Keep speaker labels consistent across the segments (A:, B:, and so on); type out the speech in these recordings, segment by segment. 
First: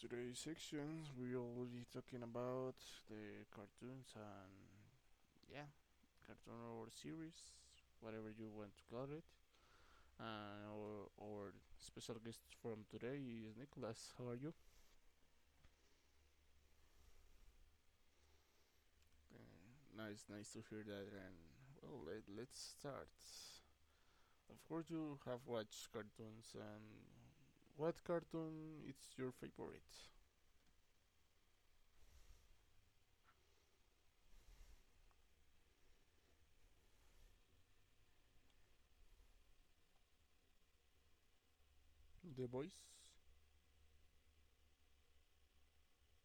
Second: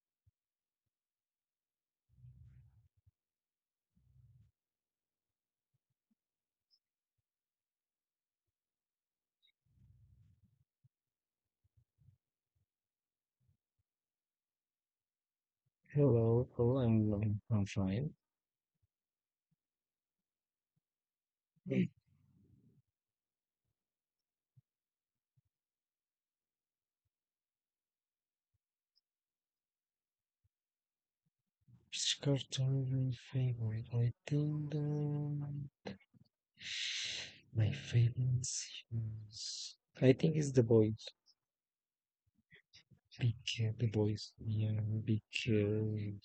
A: Today's section we'll be talking about the cartoons and yeah, cartoon or series, whatever you want to call it. And our special guest from today is Nicholas. How are you?
B: Hello, hello, I'm fine.
A: Uh, nice to hear that. And well, let's start. Of course, you have watched cartoons, and what cartoon is your favorite?
B: Which cartoon is my favorite? I think my favorite is I think it's The Boys.
A: The Boys.
B: Big, The Boys. Yeah, big. Uh,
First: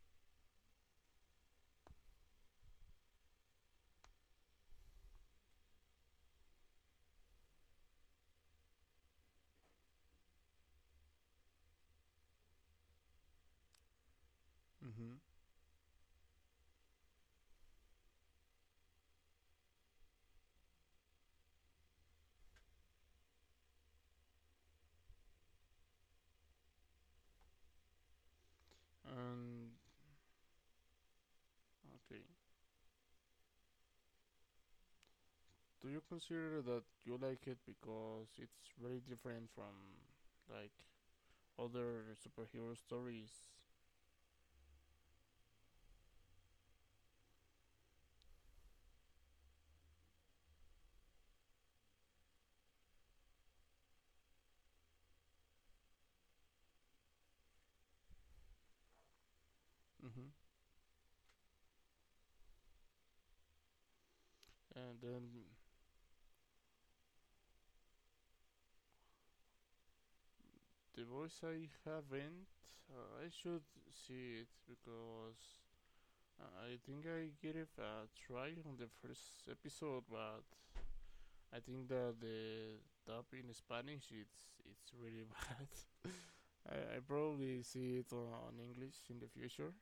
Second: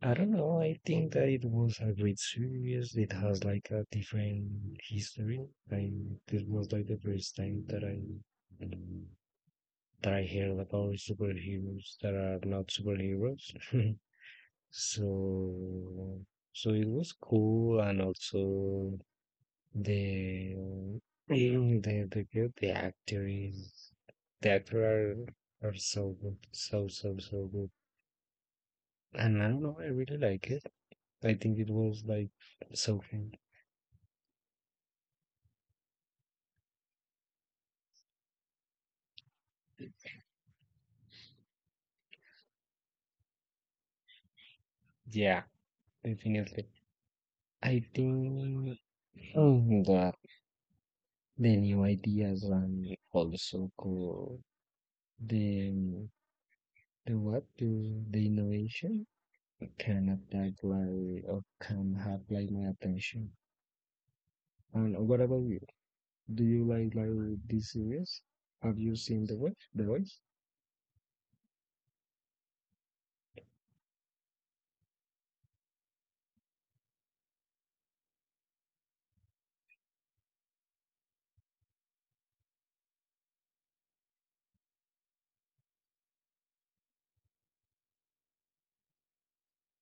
B: I don't know. I think that it was a great series. It has like a different history. I this was like the first time that I heard about superheroes that are not superheroes.
A: Mm-hmm.
B: So, so it was cool, and also the the actor is the actor are so good, so good. And I don't
A: And.
B: know, I really like it. I think it was
A: Okay.
B: like so fun.
A: Do you consider that you like it because it's very different from like other superhero stories?
B: Yeah, definitely. I think oh, the new ideas and also cool the the innovation Canada
A: Mm-hmm.
B: like can have like my attention.
A: And
B: And what
A: then
B: about you? Do you like this series? Have you seen The Voice? The Voice?
A: The Voice I haven't. I should see it because I think I gave it a try on the first episode, but I think that the dub in Spanish it's really bad. I probably see it on English in the future,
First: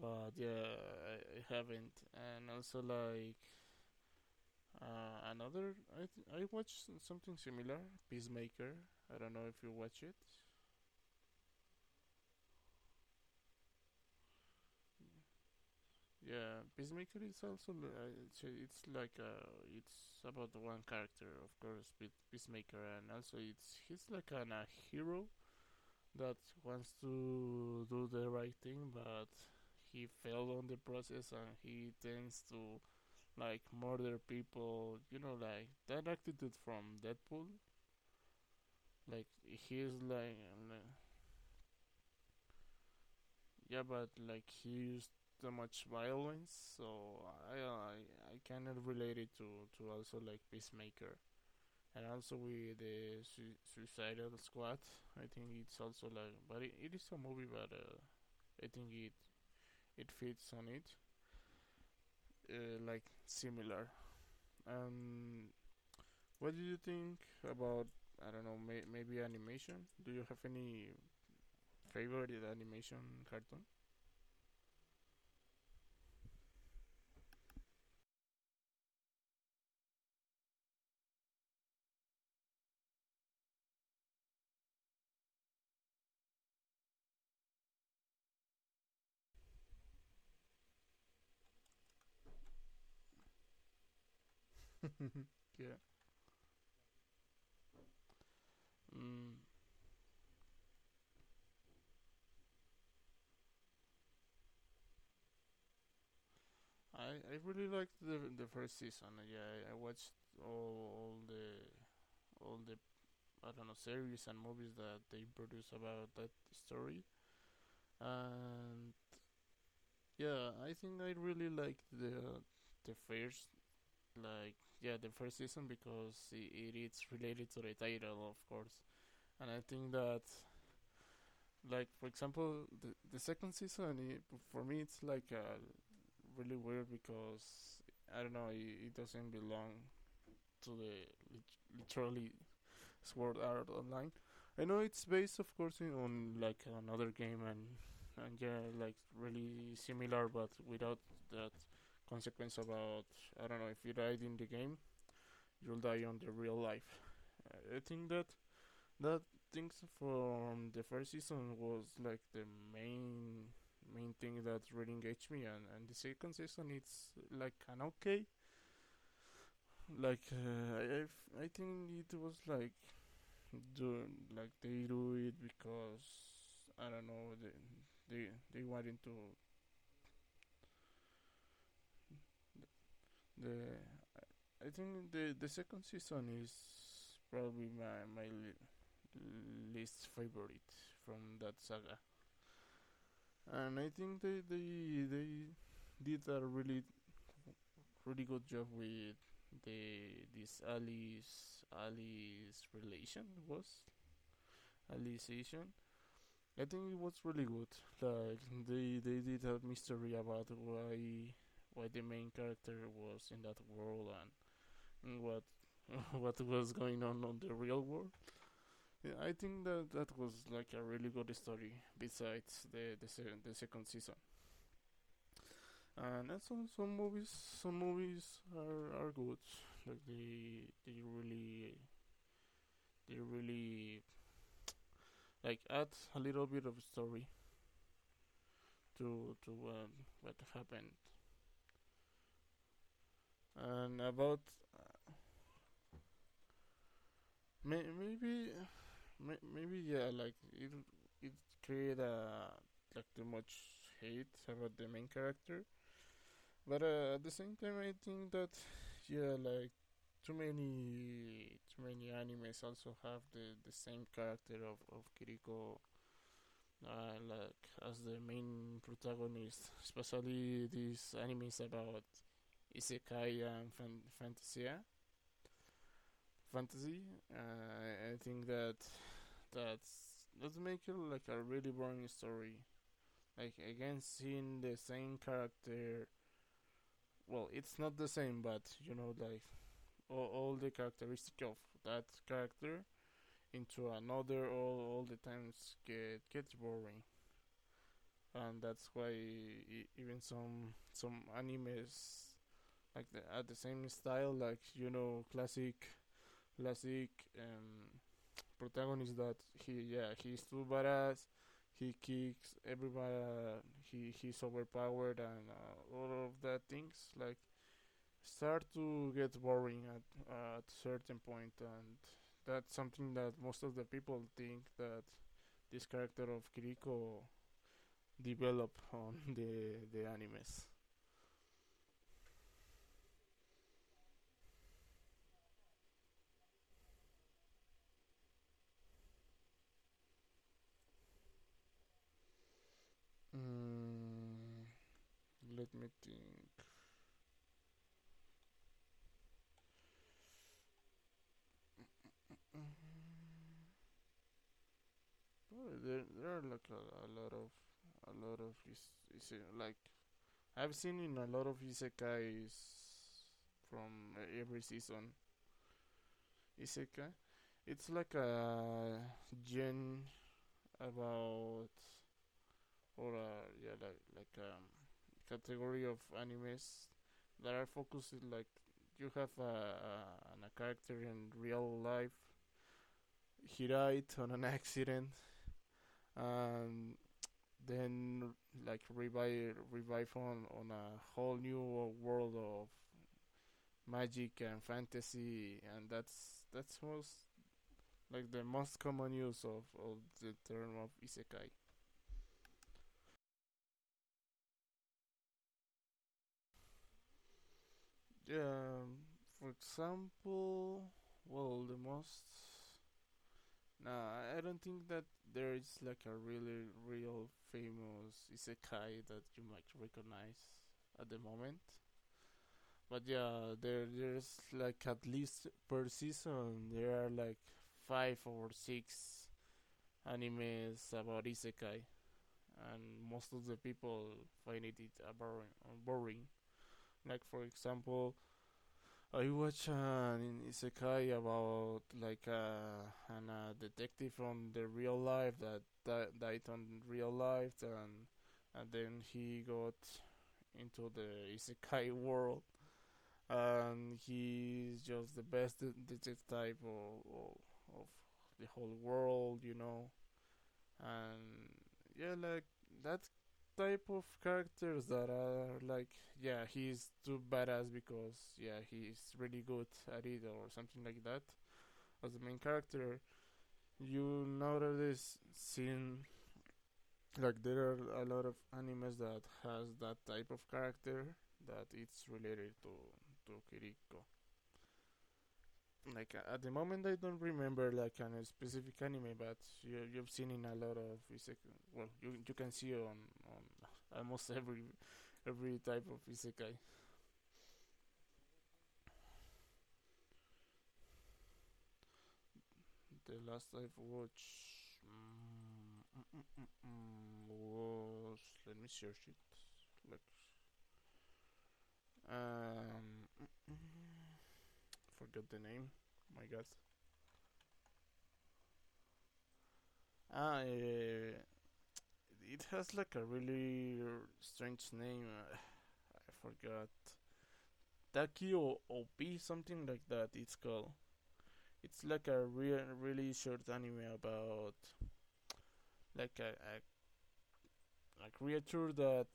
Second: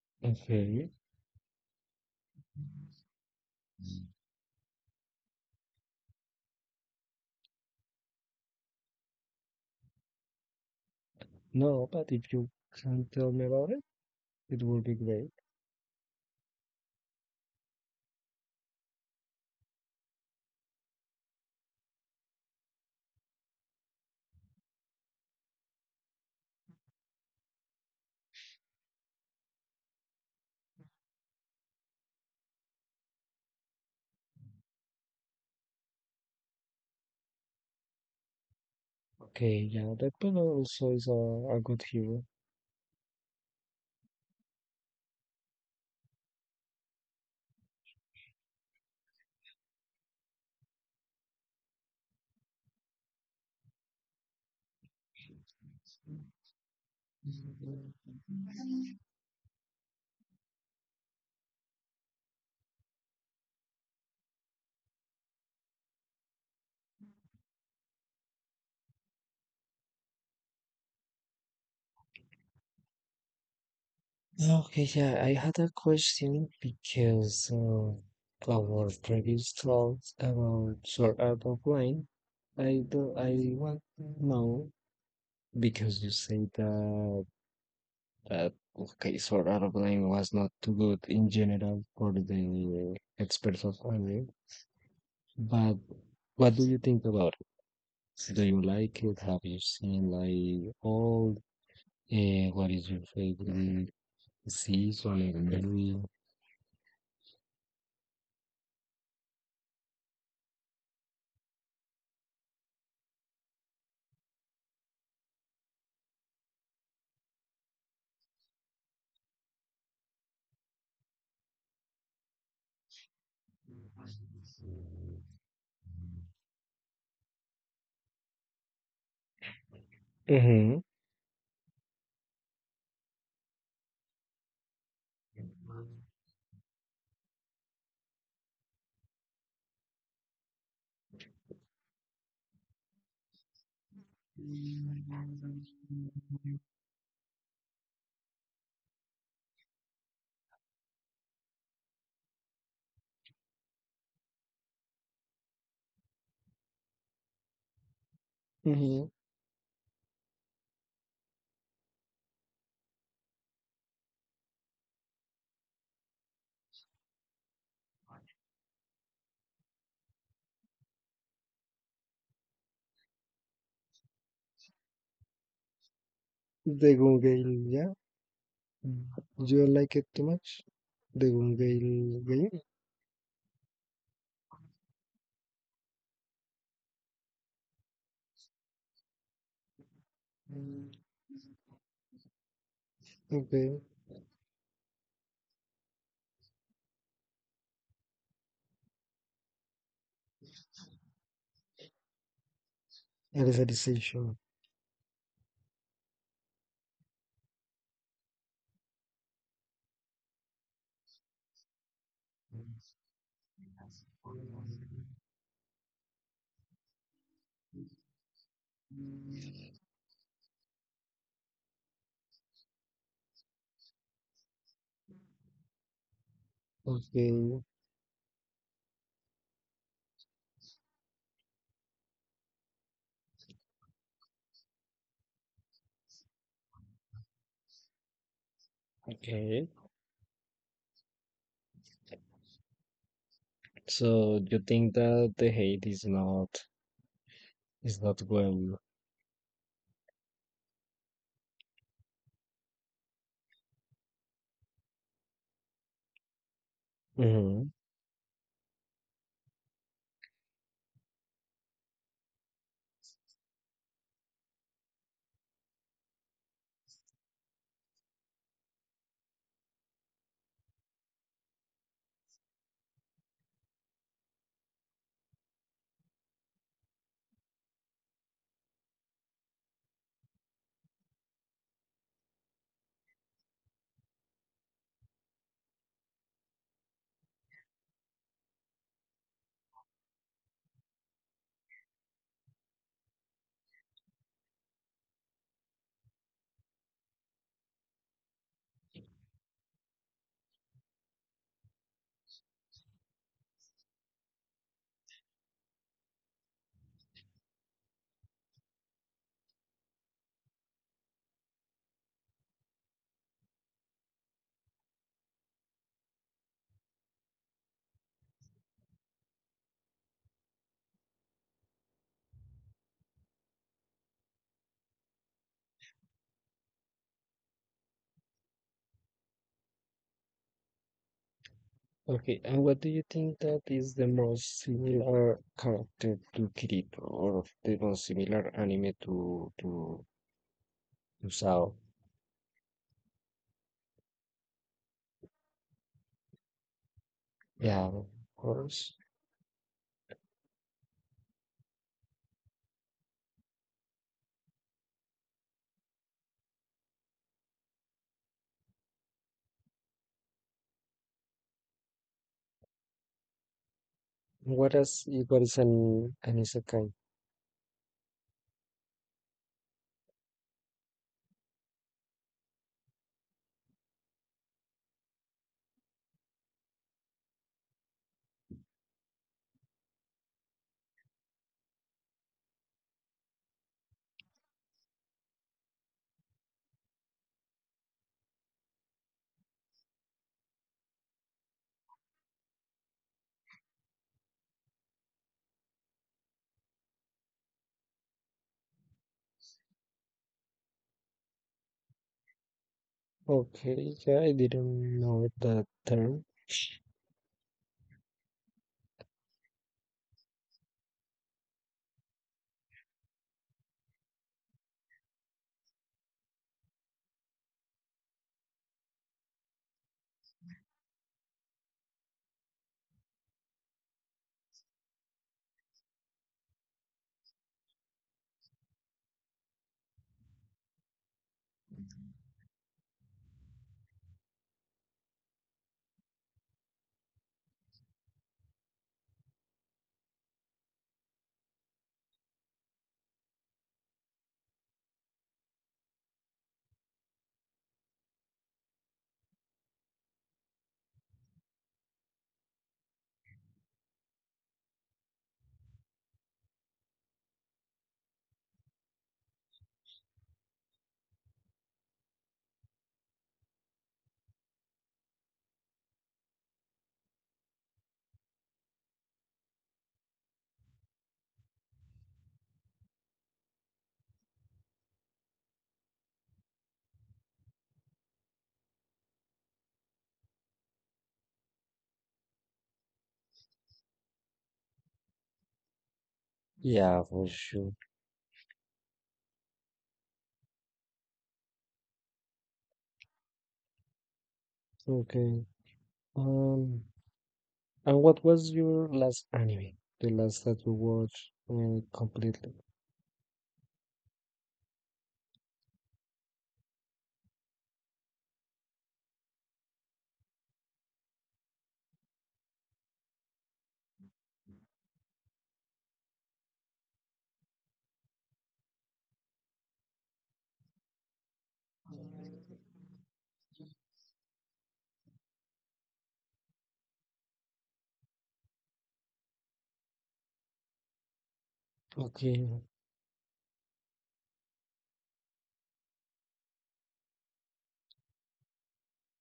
A: but yeah,
B: Okay.
A: I, I haven't. And also like another, I watched something similar, Peacemaker. I don't know if you watch it.
B: No, but if you can tell me about it, it would be great.
A: Yeah, Peacemaker is also it's like it's about one character, of course, Peacemaker, and also it's he's like a hero that wants to do the right thing, but he failed on the process, and he tends to like murder people, like that attitude from Deadpool. Like
B: Okay,
A: he's
B: yeah, that one
A: like,
B: also is a good hero.
A: yeah, but like he used too much violence, so I cannot relate it to also like Peacemaker. And also with the Suicidal Squad, I think it's also like, but it is a movie, but I think it fits on it, like similar. Um, What do you think about I don't know maybe animation? Do you have any favorite animation cartoon?
B: Okay, yeah, I had a question because our previous talks about Sword Art Online, I do, I want to know because you say that Uh, okay, Sword Art Online was not too good in general for the experts of anime,
A: Yeah.
B: but what do you think about it? Do you like it?
A: Mm,
B: Have you seen like all? What is your favorite season and movie?
A: I really liked the first season. Yeah, I watched all the I don't know series and movies that they produce about that story. And yeah, I think I really liked the first the first season because it is related to the title of course. And I think that
B: Mm-hmm.
A: like for example the second season for me it's like really weird because I don't know it doesn't belong to the lit- literally Sword Art Online. I know it's based of course on like another game and yeah like really similar but without that consequence about I don't know if you died in the game you'll die on the real life. I think that
B: Mm-hmm.
A: that things from the first season was like the main main thing that really engaged me, and the second season it's like an okay. Like I think it was like, do like they do it because I
B: The
A: don't
B: Gun
A: know
B: Gale, yeah.
A: they they wanted to
B: Do you like it too much? The Gun Gale game?
A: the I think the second season is probably my least favorite from that saga. And
B: Okay.
A: I think they did a really really good job with the this Alice relation was
B: Alicization.
A: Alicization. I think it was really good. Like they did a mystery about why the main character was in that world, and what what was going on the real world. Yeah, I think that that was like a really good story. Besides the second season, and that's some some movies
B: Okay.
A: some movies are good, like they really like add a little bit of story to
B: Okay.
A: what happened. And
B: So
A: about
B: you think that the hate
A: may,
B: is not
A: maybe
B: well.
A: maybe yeah, like it create a like too much hate about the main character. But at the same
B: Hmm.
A: time, I think that yeah, like too many animes also have the same character of Kiriko, like as the main protagonist. Especially these animes about isekai and fantasia, fantasy. I think that that make it like a really boring story. Like again, seeing the same character. Well, it's not the same, but like all the characteristic of that character into another, all the times gets boring. And that's why even some animes like at the same style like classic um protagonist that he's too badass, he kicks everybody, he's overpowered and all of that things like start to get boring at, at a certain point, and that's something that most of the people think that this character of Kiriko develop on the animes.
B: Okay, and what do you think that is the most similar character to Kirito or the most similar anime to Sao?
A: Mm, let me think.
B: Yeah, of course.
A: Oh, there are like a lot of is like I've seen in a lot of isekais from every season
B: What is an isekai?
A: isekai. It's like a gen about or yeah, like category of animes that are focusing like you have a character in real life. He died on an accident, and then like revive on a whole new world of magic and fantasy, and that's most like the most common use of the term of isekai.
B: Okay, yeah, I didn't know that term.
A: Yeah, for example, well, the most No, I don't think that there is like a really real famous isekai that you might recognize at the moment. But yeah, there's like at least per season there are like five or six animes about isekai, and most of the people find it boring. Boring. Like for example, I watched an isekai about like detective from the real life that died on real life, and then he got into the isekai world, and he's just the best detective type of the whole world, and yeah, like that type of characters that are like, yeah, he's too badass because yeah, he's really good at it or something like that. As the main character, you nowadays seen like there are a lot of animes that has that type of character that it's related to Kiriko like at the moment I
B: Yeah,
A: don't
B: for sure.
A: remember like a specific anime, but you've seen in a lot of isekai. Well, you can see on almost every
B: Okay.
A: every type of isekai.
B: Um, and what was your last anime? The last that you watched completely?
A: The last I've watched mm, was, let me search it. Like um, forgot the name. My God. Ah, it has like a really strange name. I forgot. Takio OP, something like that. It's called. It's like a
B: Okay.
A: really short anime about like a creature that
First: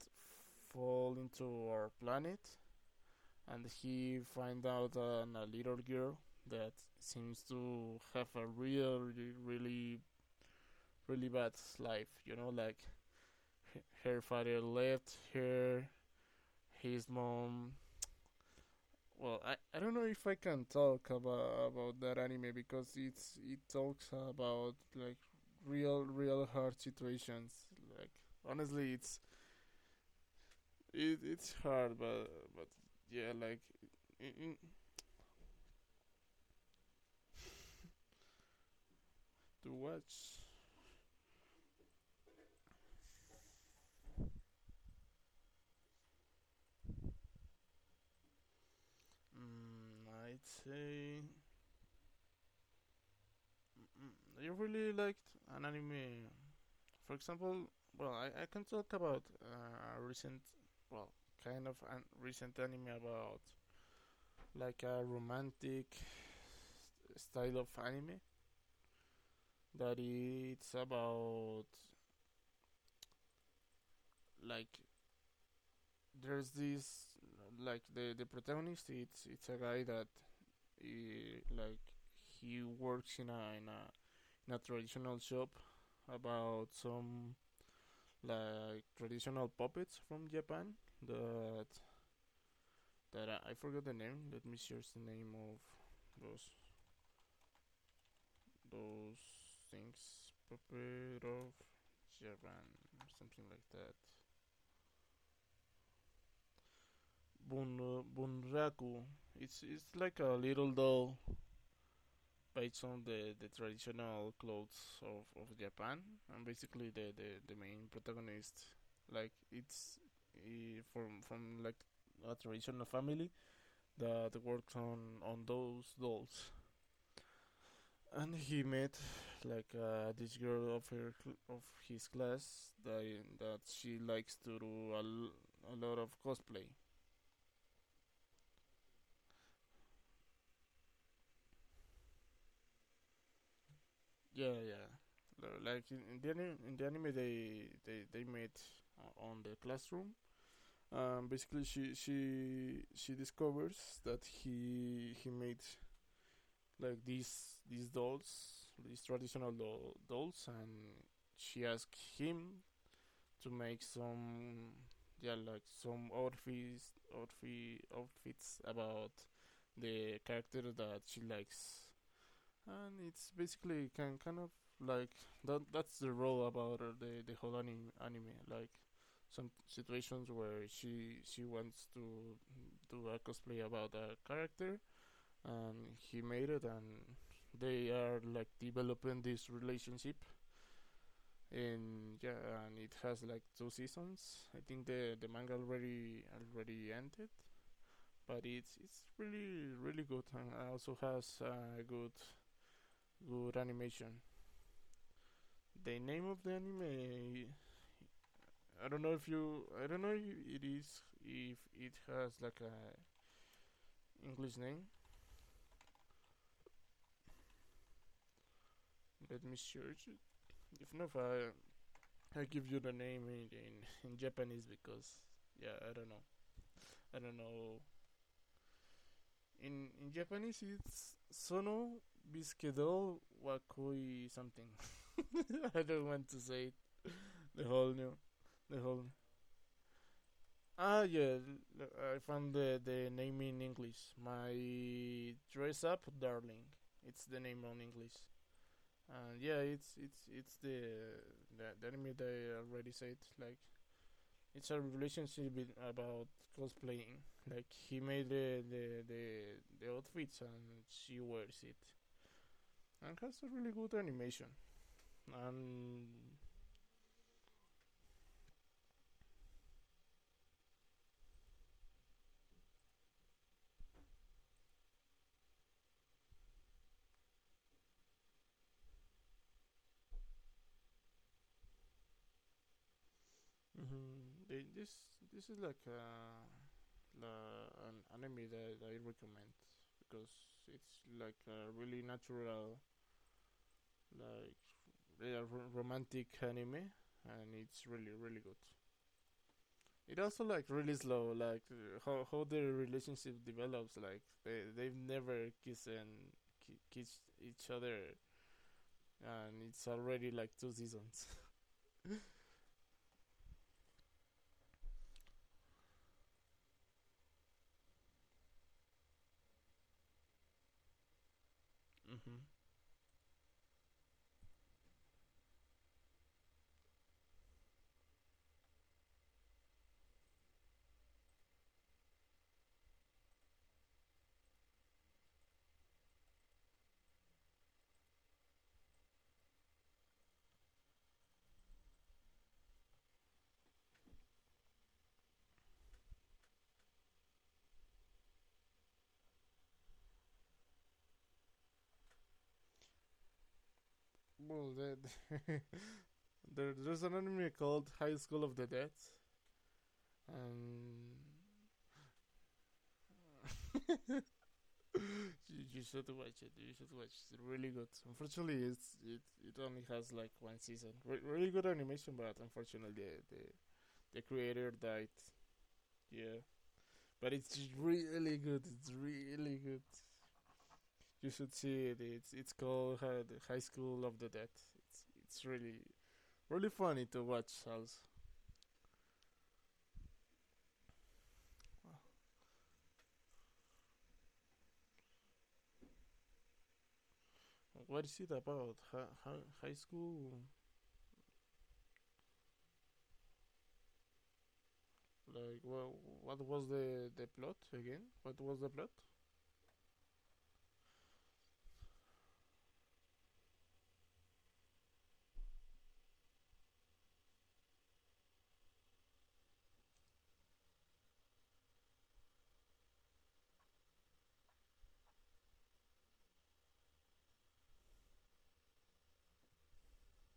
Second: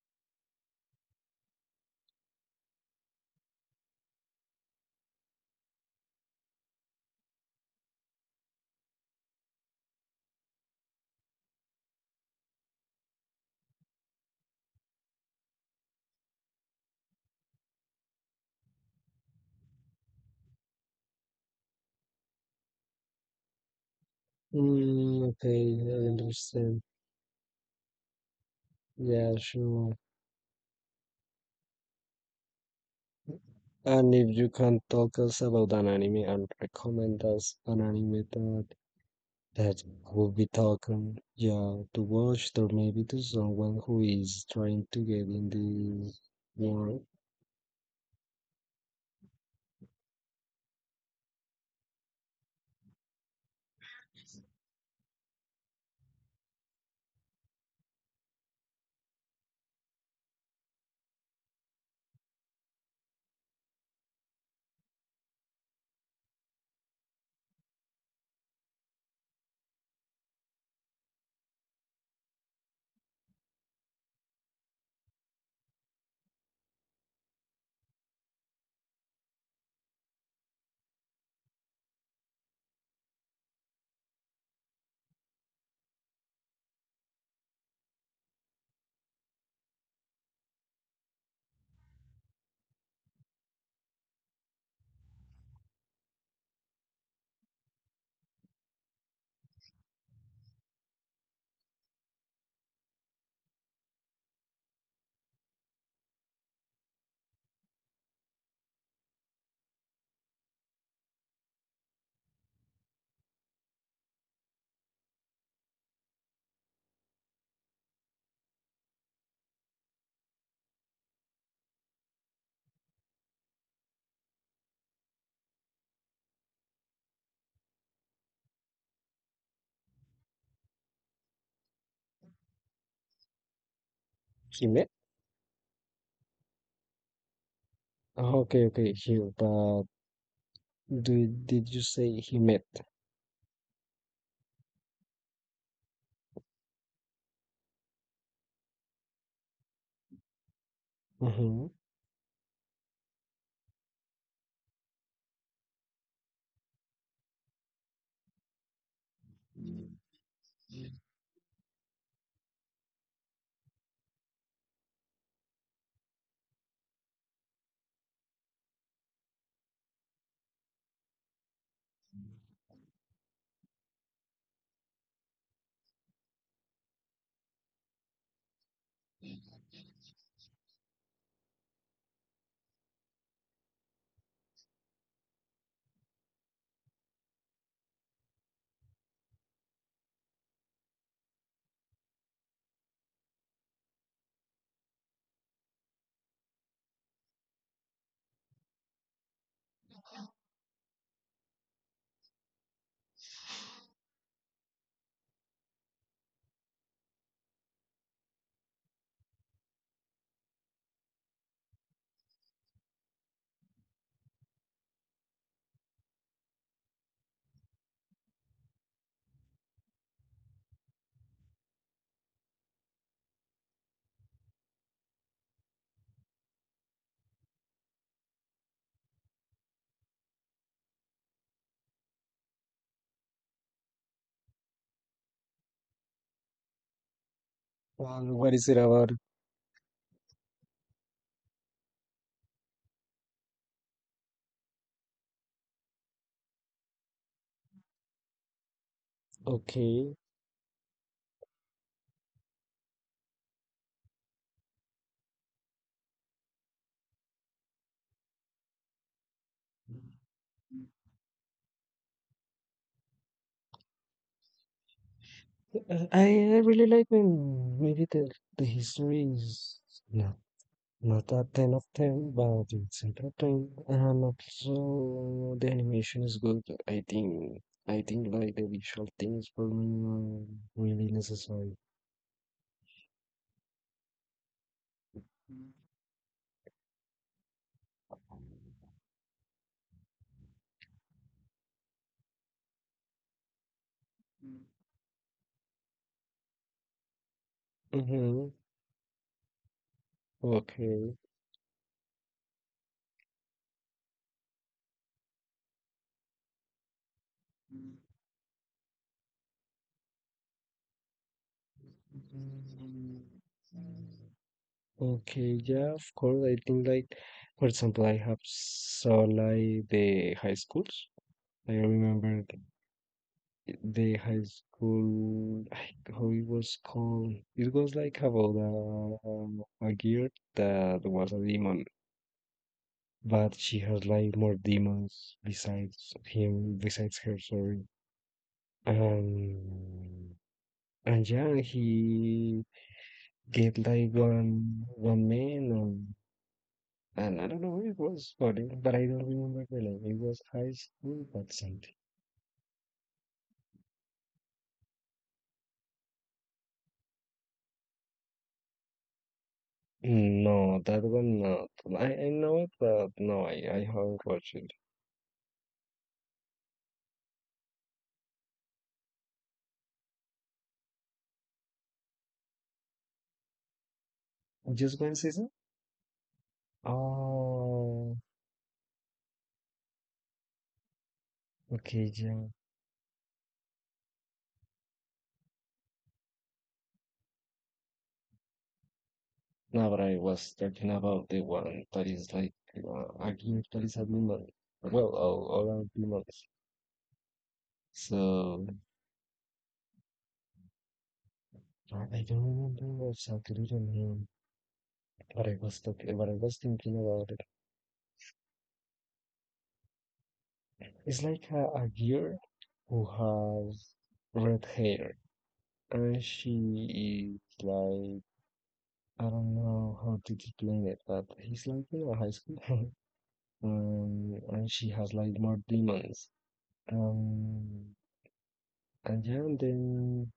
A: fall into our planet, and he find out on a little girl that seems to have a really, really, really bad life. Like her father left her, his mom well, I don't know if I can talk about that anime because it talks about like
B: Mm, okay, I
A: real real hard
B: understand.
A: situations. Like honestly, it's
B: Yeah, sure.
A: it, it's hard, but yeah, like
B: And
A: in,
B: if you
A: in,
B: can talk us about an anime and recommend us an anime that
A: to
B: that will
A: watch.
B: be talking, yeah, to watch or maybe to someone who is trying to get in this world.
A: I'd say I really liked an anime. For example, well, I can talk about recent, well, kind of an recent anime about like a romantic style of anime that it's about like there's this like the protagonist it's a guy that like he works in a traditional shop about some like traditional puppets from Japan that that I forgot the name. Let me search the name of those those things, puppet of Japan, something like that, bun, bunraku. It's like a little doll based on the traditional clothes of Japan, and basically the main protagonist, like from like a traditional family that works on those dolls, and he met like this girl of her of his class that she likes to do
B: Himet?
A: a lot of cosplay.
B: Oh, okay, okay, here. But do, did you say Himet?
A: Yeah, yeah. Like in the anime, in the anime they met on the classroom. Basically,
B: Mm-hmm.
A: she discovers that he made like these dolls, these traditional dolls, and she asked him to make some yeah like some outfits about the character that she likes, and it's basically can kind of like that. That's the role about her, the whole anime. Like some situations where she wants to do a cosplay about a character, and he made it, and they are like developing this relationship. And yeah, and it has like two seasons. I think the manga already ended, but it's really really good and also has a good good animation. The name of the anime. I don't know if you. I don't know if it is if it has like a English name. Let me search it. If not, I give you the name in, in Japanese because yeah, I don't know. I don't know. In Japanese, it's Sono Biskedo Wakoi something. I don't want to say it. The whole new,
B: And what is it
A: the whole.
B: about?
A: Ah, yeah, I found the name in English. My dress up, darling. It's the name on English. And yeah, it's
B: Okay.
A: it's it's the anime that I already said. Like it's a relationship about cosplaying. Like he made the outfits and she wears it. And has a really good animation. And
B: I really like when maybe the history is. Yeah. Not that ten of ten, but it's entertaining and also the animation is good. I think I think like the visual things for me are really necessary.
A: Mhm. They- This is like an anime that I recommend because it's like a really natural, like a romantic anime, and it's really really
B: Mm-hmm.
A: good. It also like really
B: Okay.
A: slow, like how the relationship develops. Like they've never kissed and kissed each other, and it's already like two seasons.
B: Okay, yeah, of course. I think like for example I have saw like the high schools. I
A: Mm-hmm.
B: remember the high school, like, how it was called. It was like about a girl that was a demon, but she has like more demons besides him, besides her, sorry. Um, and yeah, he get like one man, and I don't know, it was funny, but I don't remember the name. It was high school, but something.
A: Well, the, there's an anime called High School of the Dead.
B: No, that
A: Um,
B: one not. I know it, but no, I haven't watched it.
A: you should watch it. You should watch. It. It's really good. Unfortunately, it only has like one season. Really good animation, but unfortunately, the creator
B: Just
A: died.
B: one season.
A: Yeah, but it's
B: Oh,
A: really good. It's really good. You should see it.
B: okay,
A: It's
B: yeah.
A: it's called the High School of the Dead. It's really really funny to watch. Also,
B: No, but I was talking about the one that is like a gear that is a demon. Well, all are demons.
A: what is it
B: So
A: about? High school?
B: I don't remember exactly the name, but I
A: Like,
B: was
A: well,
B: talking, but I
A: what
B: was
A: was
B: thinking
A: the
B: about it.
A: plot again? What was the plot?
B: It's like a girl who has red hair, and she is like I don't know how to explain it, but he's like in a high school. And she has like more demons. Um, and yeah, and then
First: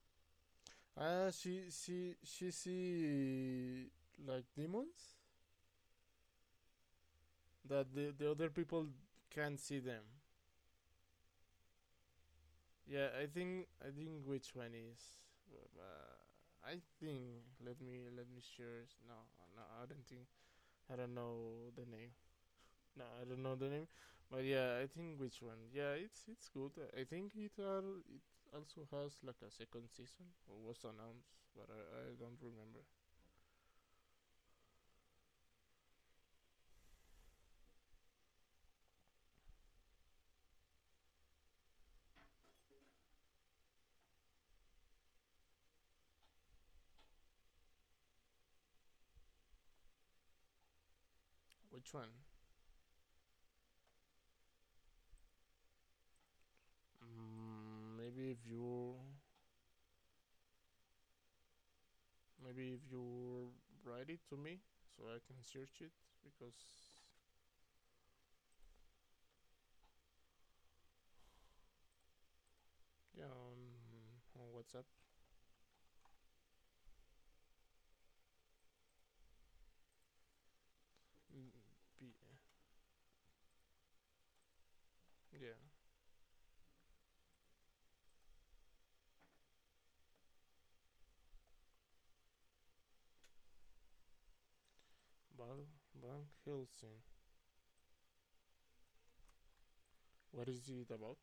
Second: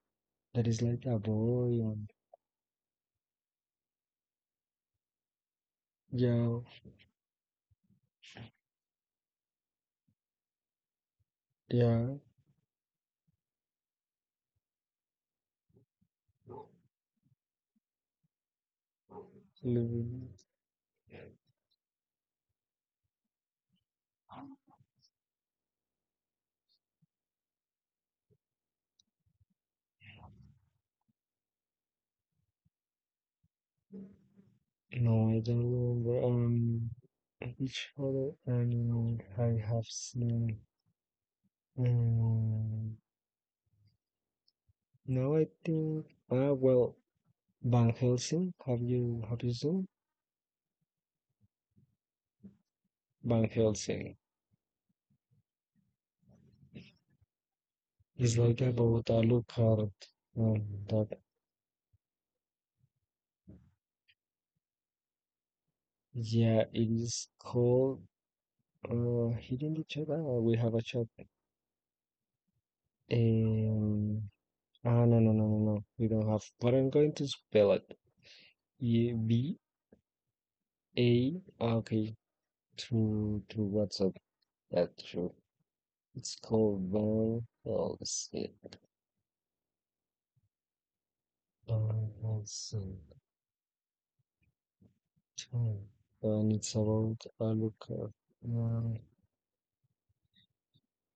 B: there is like a
A: She
B: boy, and
A: she she see like demons
B: yeah,
A: that the other people can't see them.
B: yeah.
A: Yeah, I think which one is. I think let me share. No, no, I don't think
B: mm,
A: I don't know the name. No, I don't know the name, but yeah, I think which one? Yeah, it's good. I think it are it also has like a second season or was announced, but I don't remember
B: No, I don't remember. Which other animal I have seen? Um, no, I think. Ah, well, Van Helsing. Have you seen
A: which one.
B: Van Helsing?
A: Mm, maybe
B: It's
A: if
B: like
A: you.
B: about a lookout. Um, that
A: Maybe if you write it to me so I can search it because
B: yeah, it is called hidden agenda, or we have a chat.
A: yeah
B: Um,
A: on WhatsApp.
B: ah, no. We don't have. But I'm going to spell it. E B A.
A: Mm,
B: Okay, through WhatsApp. That's true.
A: yeah,
B: It's called Van. Oh, let's see. Let.
A: Val Van
B: And it's
A: Helsing.
B: about Alucard. Um,
A: What is it about?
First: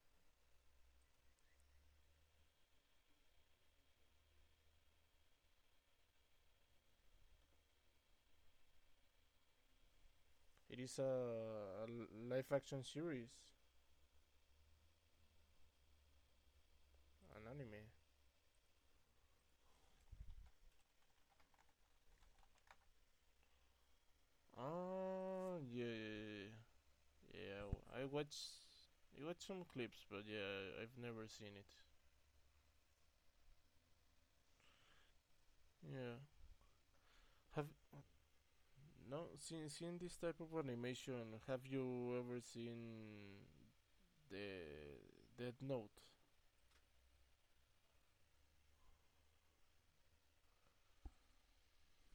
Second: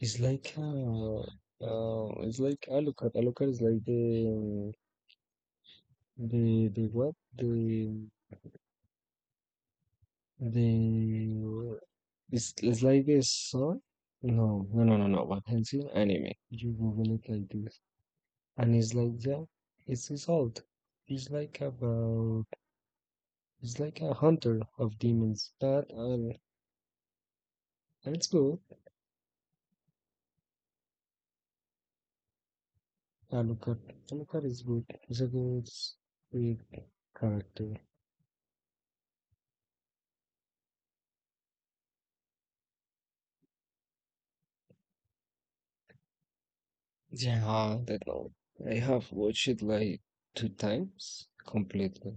B: it's like Alucard. Alucard is like the what the
A: It is a live
B: It's
A: action
B: like a
A: series,
B: song. No. What Wakanshin anime. You Google it like
A: an
B: this,
A: anime.
B: and it's like that. It's his old. It's like about. It's like a hunter of demons.
A: Ah, yeah,
B: That
A: yeah, I
B: and it's good.
A: watched. I watched some clips, but yeah, I've never seen it.
B: Alucard, Alucard is good. It's a good,
A: Yeah.
B: weird
A: Have
B: character.
A: no seen this type of animation? Have you ever seen the Death Note.
B: Yeah, that one. I have watched it like two times completely.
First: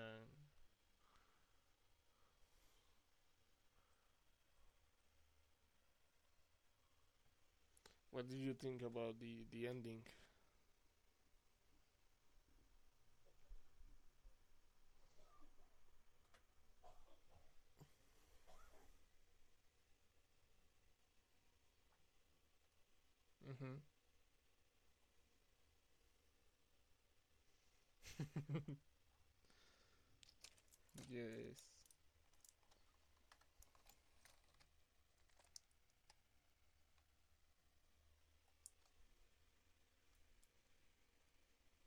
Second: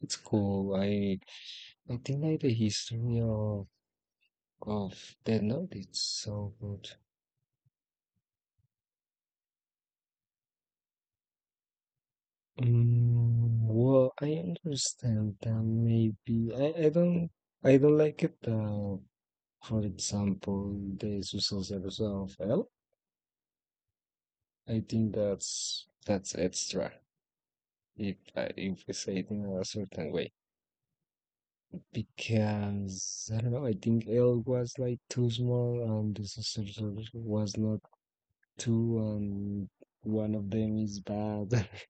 B: It's cool. I think like the history of Death Note. It's so good.
A: What did you think about the ending?
B: Mm, well, I understand that maybe I don't I don't like it. For example, the Susan of L.
A: Mm-hmm.
B: I think that's extra if I if we say it in a certain way
A: Yes.
B: because I don't know. I think L was like too small and the Susan was not too, and one of them is bad.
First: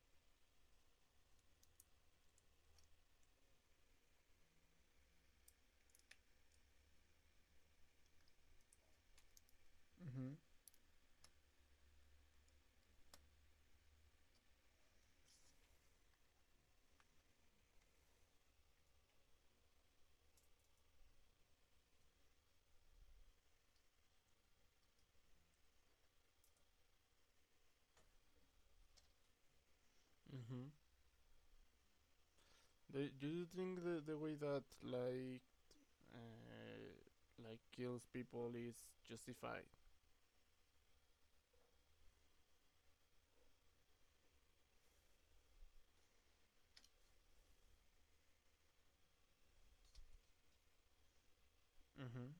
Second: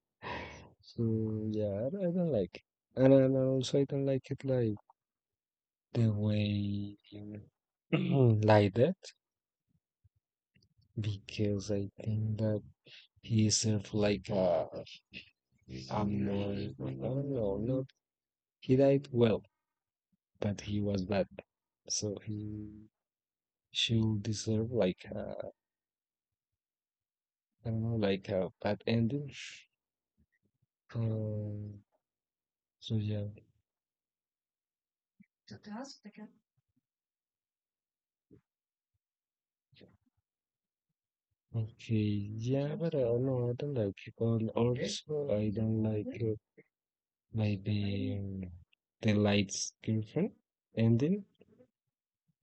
B: So yeah, I don't like it, and also I don't like it like the way you like that
A: Mm-hmm.
B: because I think that he served like a more I don't know not he died well but he was bad so he should deserve like a, I don't know like a bad ending.
A: Mm-hmm.
B: Um, so
A: The,
B: yeah.
A: do you think the way that uh, like kills people is justified?
B: Okay, yeah, but I don't know, I don't like it. And also, I don't like the lights girlfriend ending.
A: Mm-hmm.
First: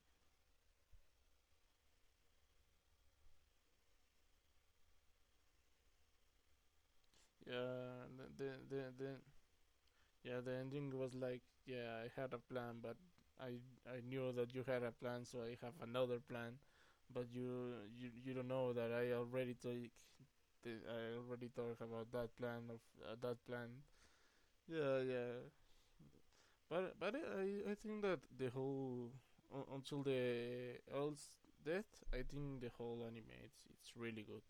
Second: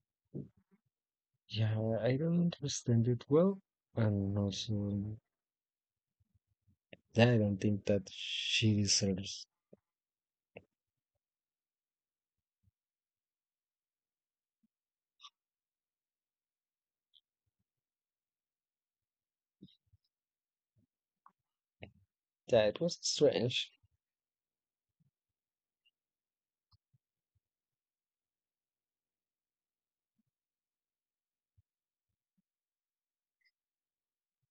B: Yeah, I don't understand it well, and also yeah, I don't think that
A: Yeah. The the
B: she
A: the, the
B: deserves.
A: yeah the ending was like yeah I had a plan but I I knew that you had a plan so I have another plan but you don't know that I already take I already talked about that
B: Yeah,
A: plan
B: it
A: of
B: was
A: that plan.
B: strange.
A: Yeah, yeah. But I think that the whole until the Earl's death, I think the whole anime it's really good,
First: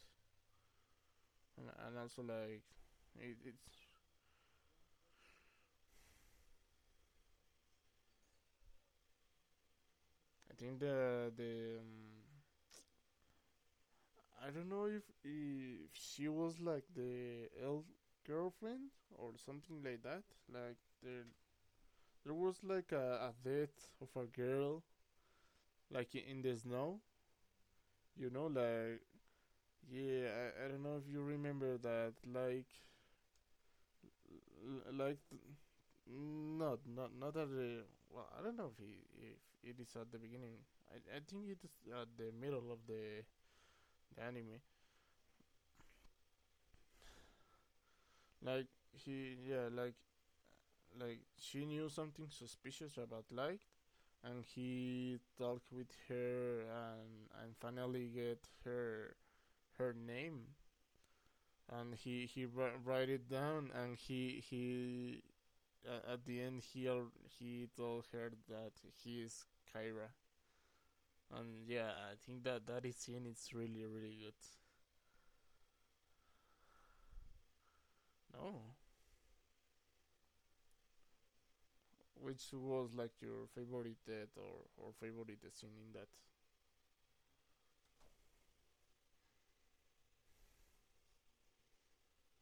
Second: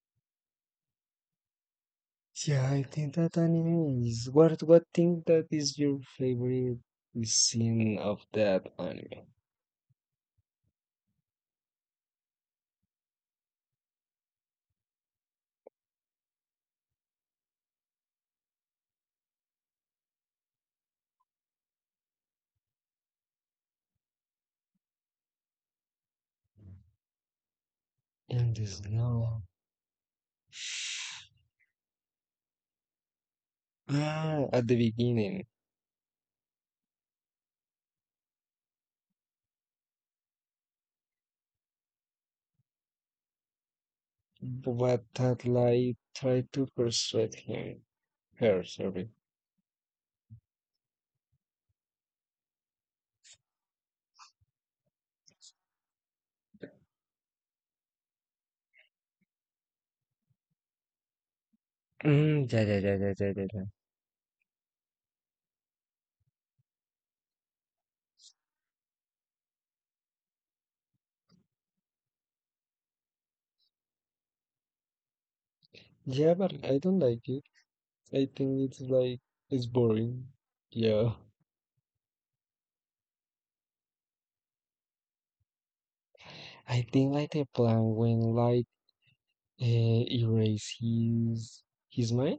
A: and also like
B: Yeah, I think that
A: it's
B: anime is what thing that is your favorite scene of that anime?
A: I think the I don't know if she was like the elf girlfriend or something like that. Like there there was like a death of a girl like in the snow you know
B: In the
A: like
B: snow.
A: yeah I don't know if you remember that like
B: Ah, at the
A: l- like th-
B: beginning,
A: not at the well I don't know if he, if it is at the beginning I think it is at the middle of the anime
B: but that lie tried to persuade him.
A: like
B: Her, sorry.
A: he yeah like she knew something suspicious about light and he talked with her and finally get her her name and
B: Mm, yeah, yeah, yeah,
A: write
B: yeah,
A: it
B: yeah, yeah. Yeah,
A: down and he at the end he told her that he is Kyra, and yeah, I think that that scene is really really good.
B: yeah, but I don't like it. I think
A: No,
B: it's like it's boring. Yeah.
A: which was like your favorite death or favorite scene in that?
B: I think like the plan when like erase his mind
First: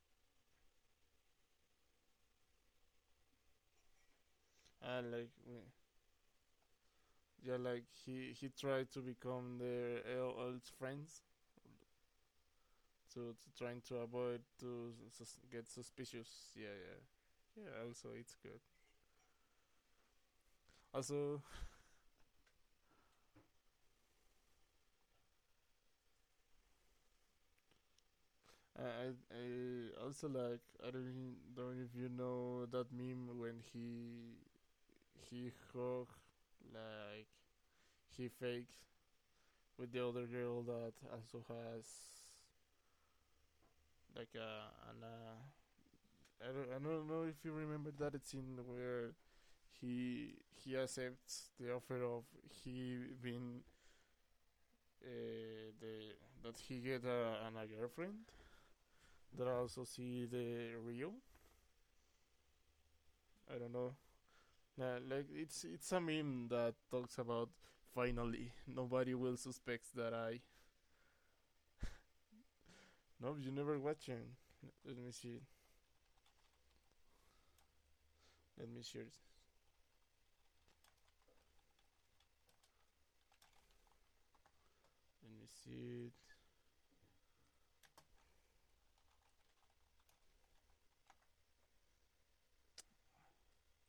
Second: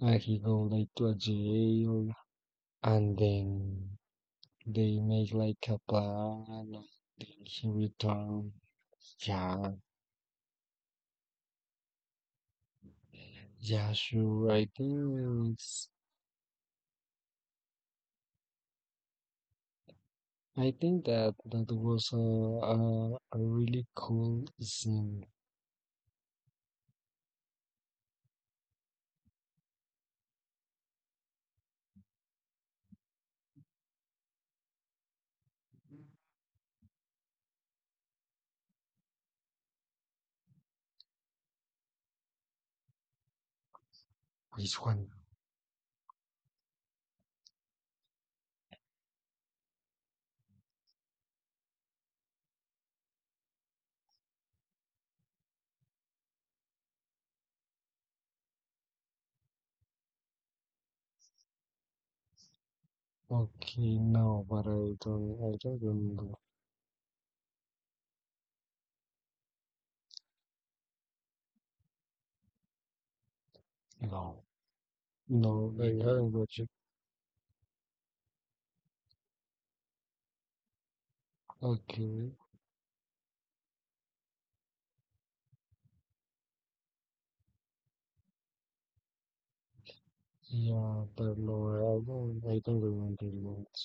B: and he go like to a jail and then they
A: And like
B: make like a plan and then
A: yeah,
B: he
A: like he
B: return.
A: tried to become
B: Yeah,
A: their old friends, so to trying
B: yeah,
A: to avoid
B: sure. I
A: to
B: think
A: get
B: it's,
A: suspicious. Yeah, yeah, yeah. Also, it's good.
B: I think that
A: Also,
B: that was a really cool scene.
A: I also like I don't know if you know that meme when he hug like he fakes with the other girl that also has like a
B: Which
A: an
B: one?
A: I don't know if you remember that scene where he accepts the offer of he being the that he get a girlfriend that also see the real I don't know.
B: Okay, no, but
A: Yeah, like
B: I don't
A: it's a
B: remember.
A: meme that talks about finally nobody will suspect that I. No, you never watching.
B: No,
A: Let me see.
B: no, I haven't watched it.
A: Let me search.
B: Okay,
A: Let me see it.
B: yeah, but no, I don't remember it.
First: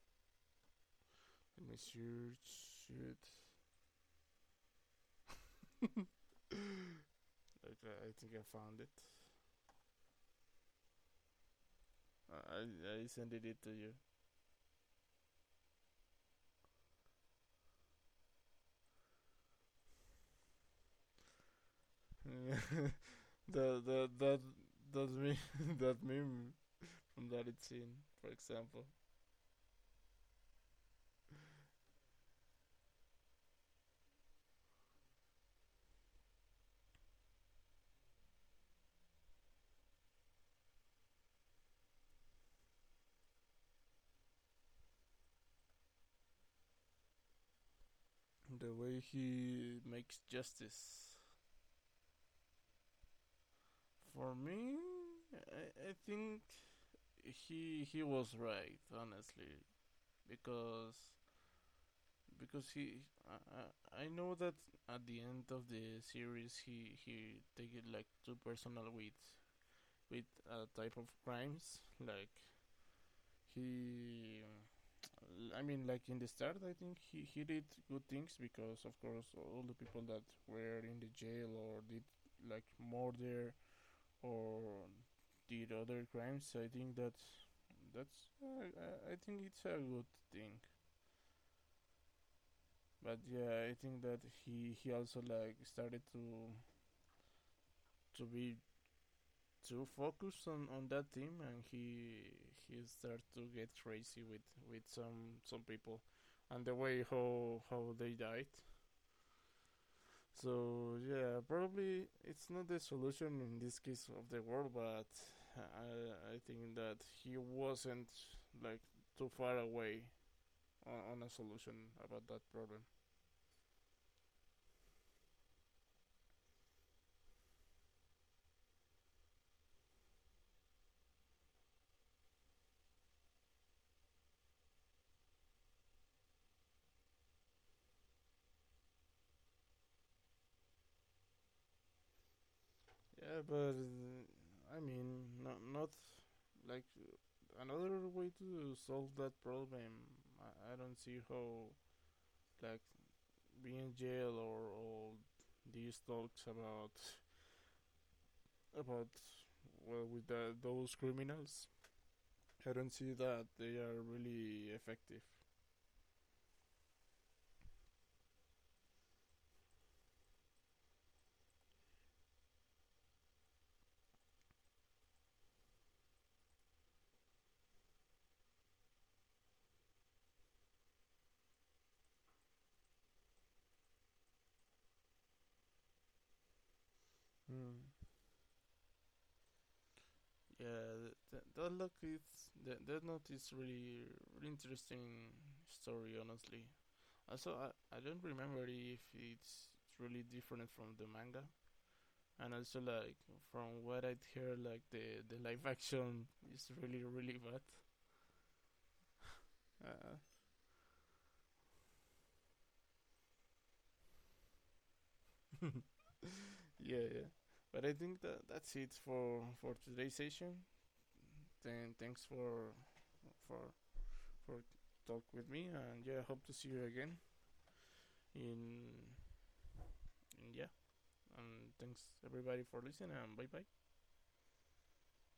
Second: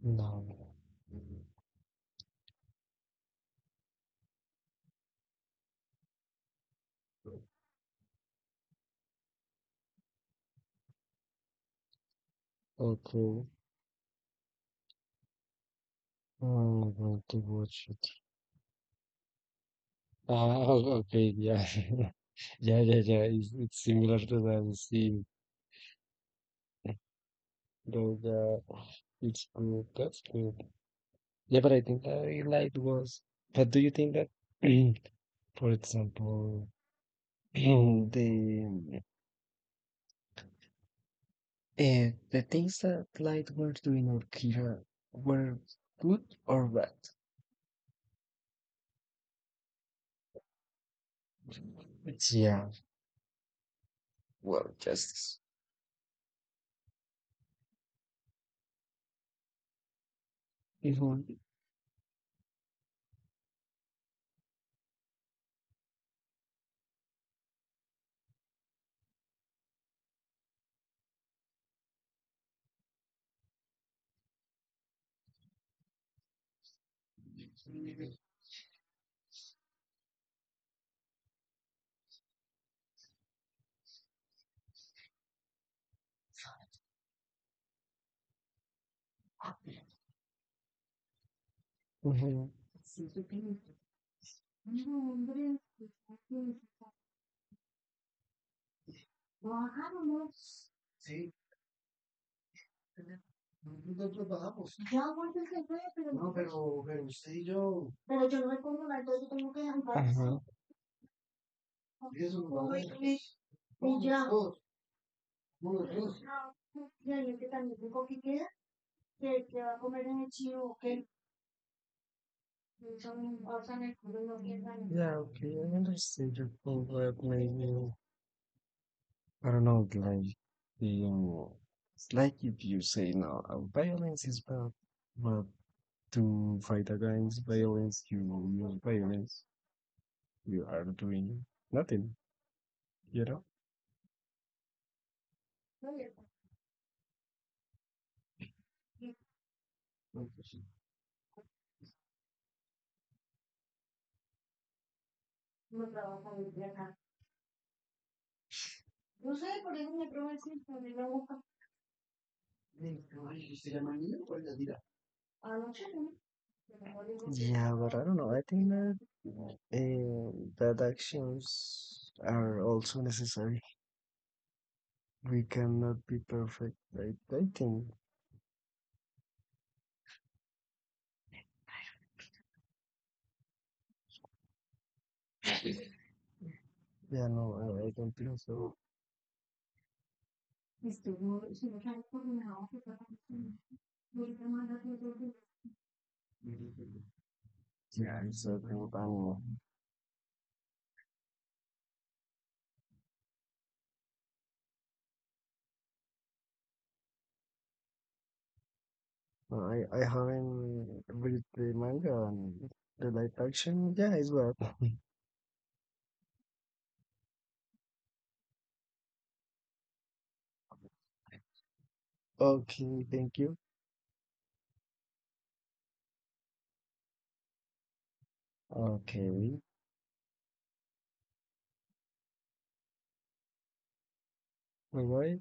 B: No,
A: Let me search. Shoot. Okay, I think I found it. I sent
B: okay,
A: it to you.
B: I'm going to watch it. Ah, o- okay, yeah, yeah. It's
A: the the
B: similar to
A: that
B: the
A: that
B: scene,
A: meme that meme from that it's in.
B: though.
A: For example,
B: Yeah, it's good. That's good. Yeah, but I think I liked was. But do you think that, for example, the and the things that light were doing or Kira were good or bad.
A: the way he makes justice.
B: But yeah,
A: For
B: well,
A: me,
B: just.
A: I think he was right, honestly, because
B: Mhm.
A: he I, I know that at the end of the series he take it like too personal with a type of crimes like he I mean like in the start I think he did good things because of course all the people that were in the jail or did like murder or did other crimes. I think that's I think it's a good thing. But yeah, I think that he also like started to be too focused on that team, and he started to get crazy with
B: Mhm.
A: some people, and the way how they died. So yeah, probably it's not the solution in this case of the world, but I think that he wasn't
B: Ajá.
A: like
B: uh,
A: too far away on a solution about that problem.
B: Yeah, okay, I understand your point where maybe I don't know, like the it's like if you say no, violence is bad, but to fight against violence, you use violence, you are doing nothing, you know?
A: Yeah, but I mean, not like another way to solve that problem. I don't see how like being in jail or all these talks about about
B: No sé, por eso me
A: well
B: probé
A: with
B: el círculo de
A: those
B: la boca.
A: criminals I don't see that they are really effective.
B: Yeah, but I don't know. I think that uh, that actions are also necessary. We cannot be perfect. I think, yeah, no, I,
A: Mm.
B: I don't think so. Yeah,
A: Yeah, that look is that note is really really interesting story. Honestly, also I don't
B: it's a
A: remember
B: group
A: if
B: animal.
A: it's really different from the manga, and also like from what I'd heard, like the live action is really really bad.
B: No, I
A: Uh,
B: haven't read the manga and the live action. Yeah, it's bad.
A: yeah, yeah. But I think that that's it for today's session. Then thanks
B: Okay, thank you.
A: for for talk with me. And yeah, I hope to see you again. In,
B: Okay,
A: in yeah, and thanks everybody for listening. And bye bye.
B: bye bye.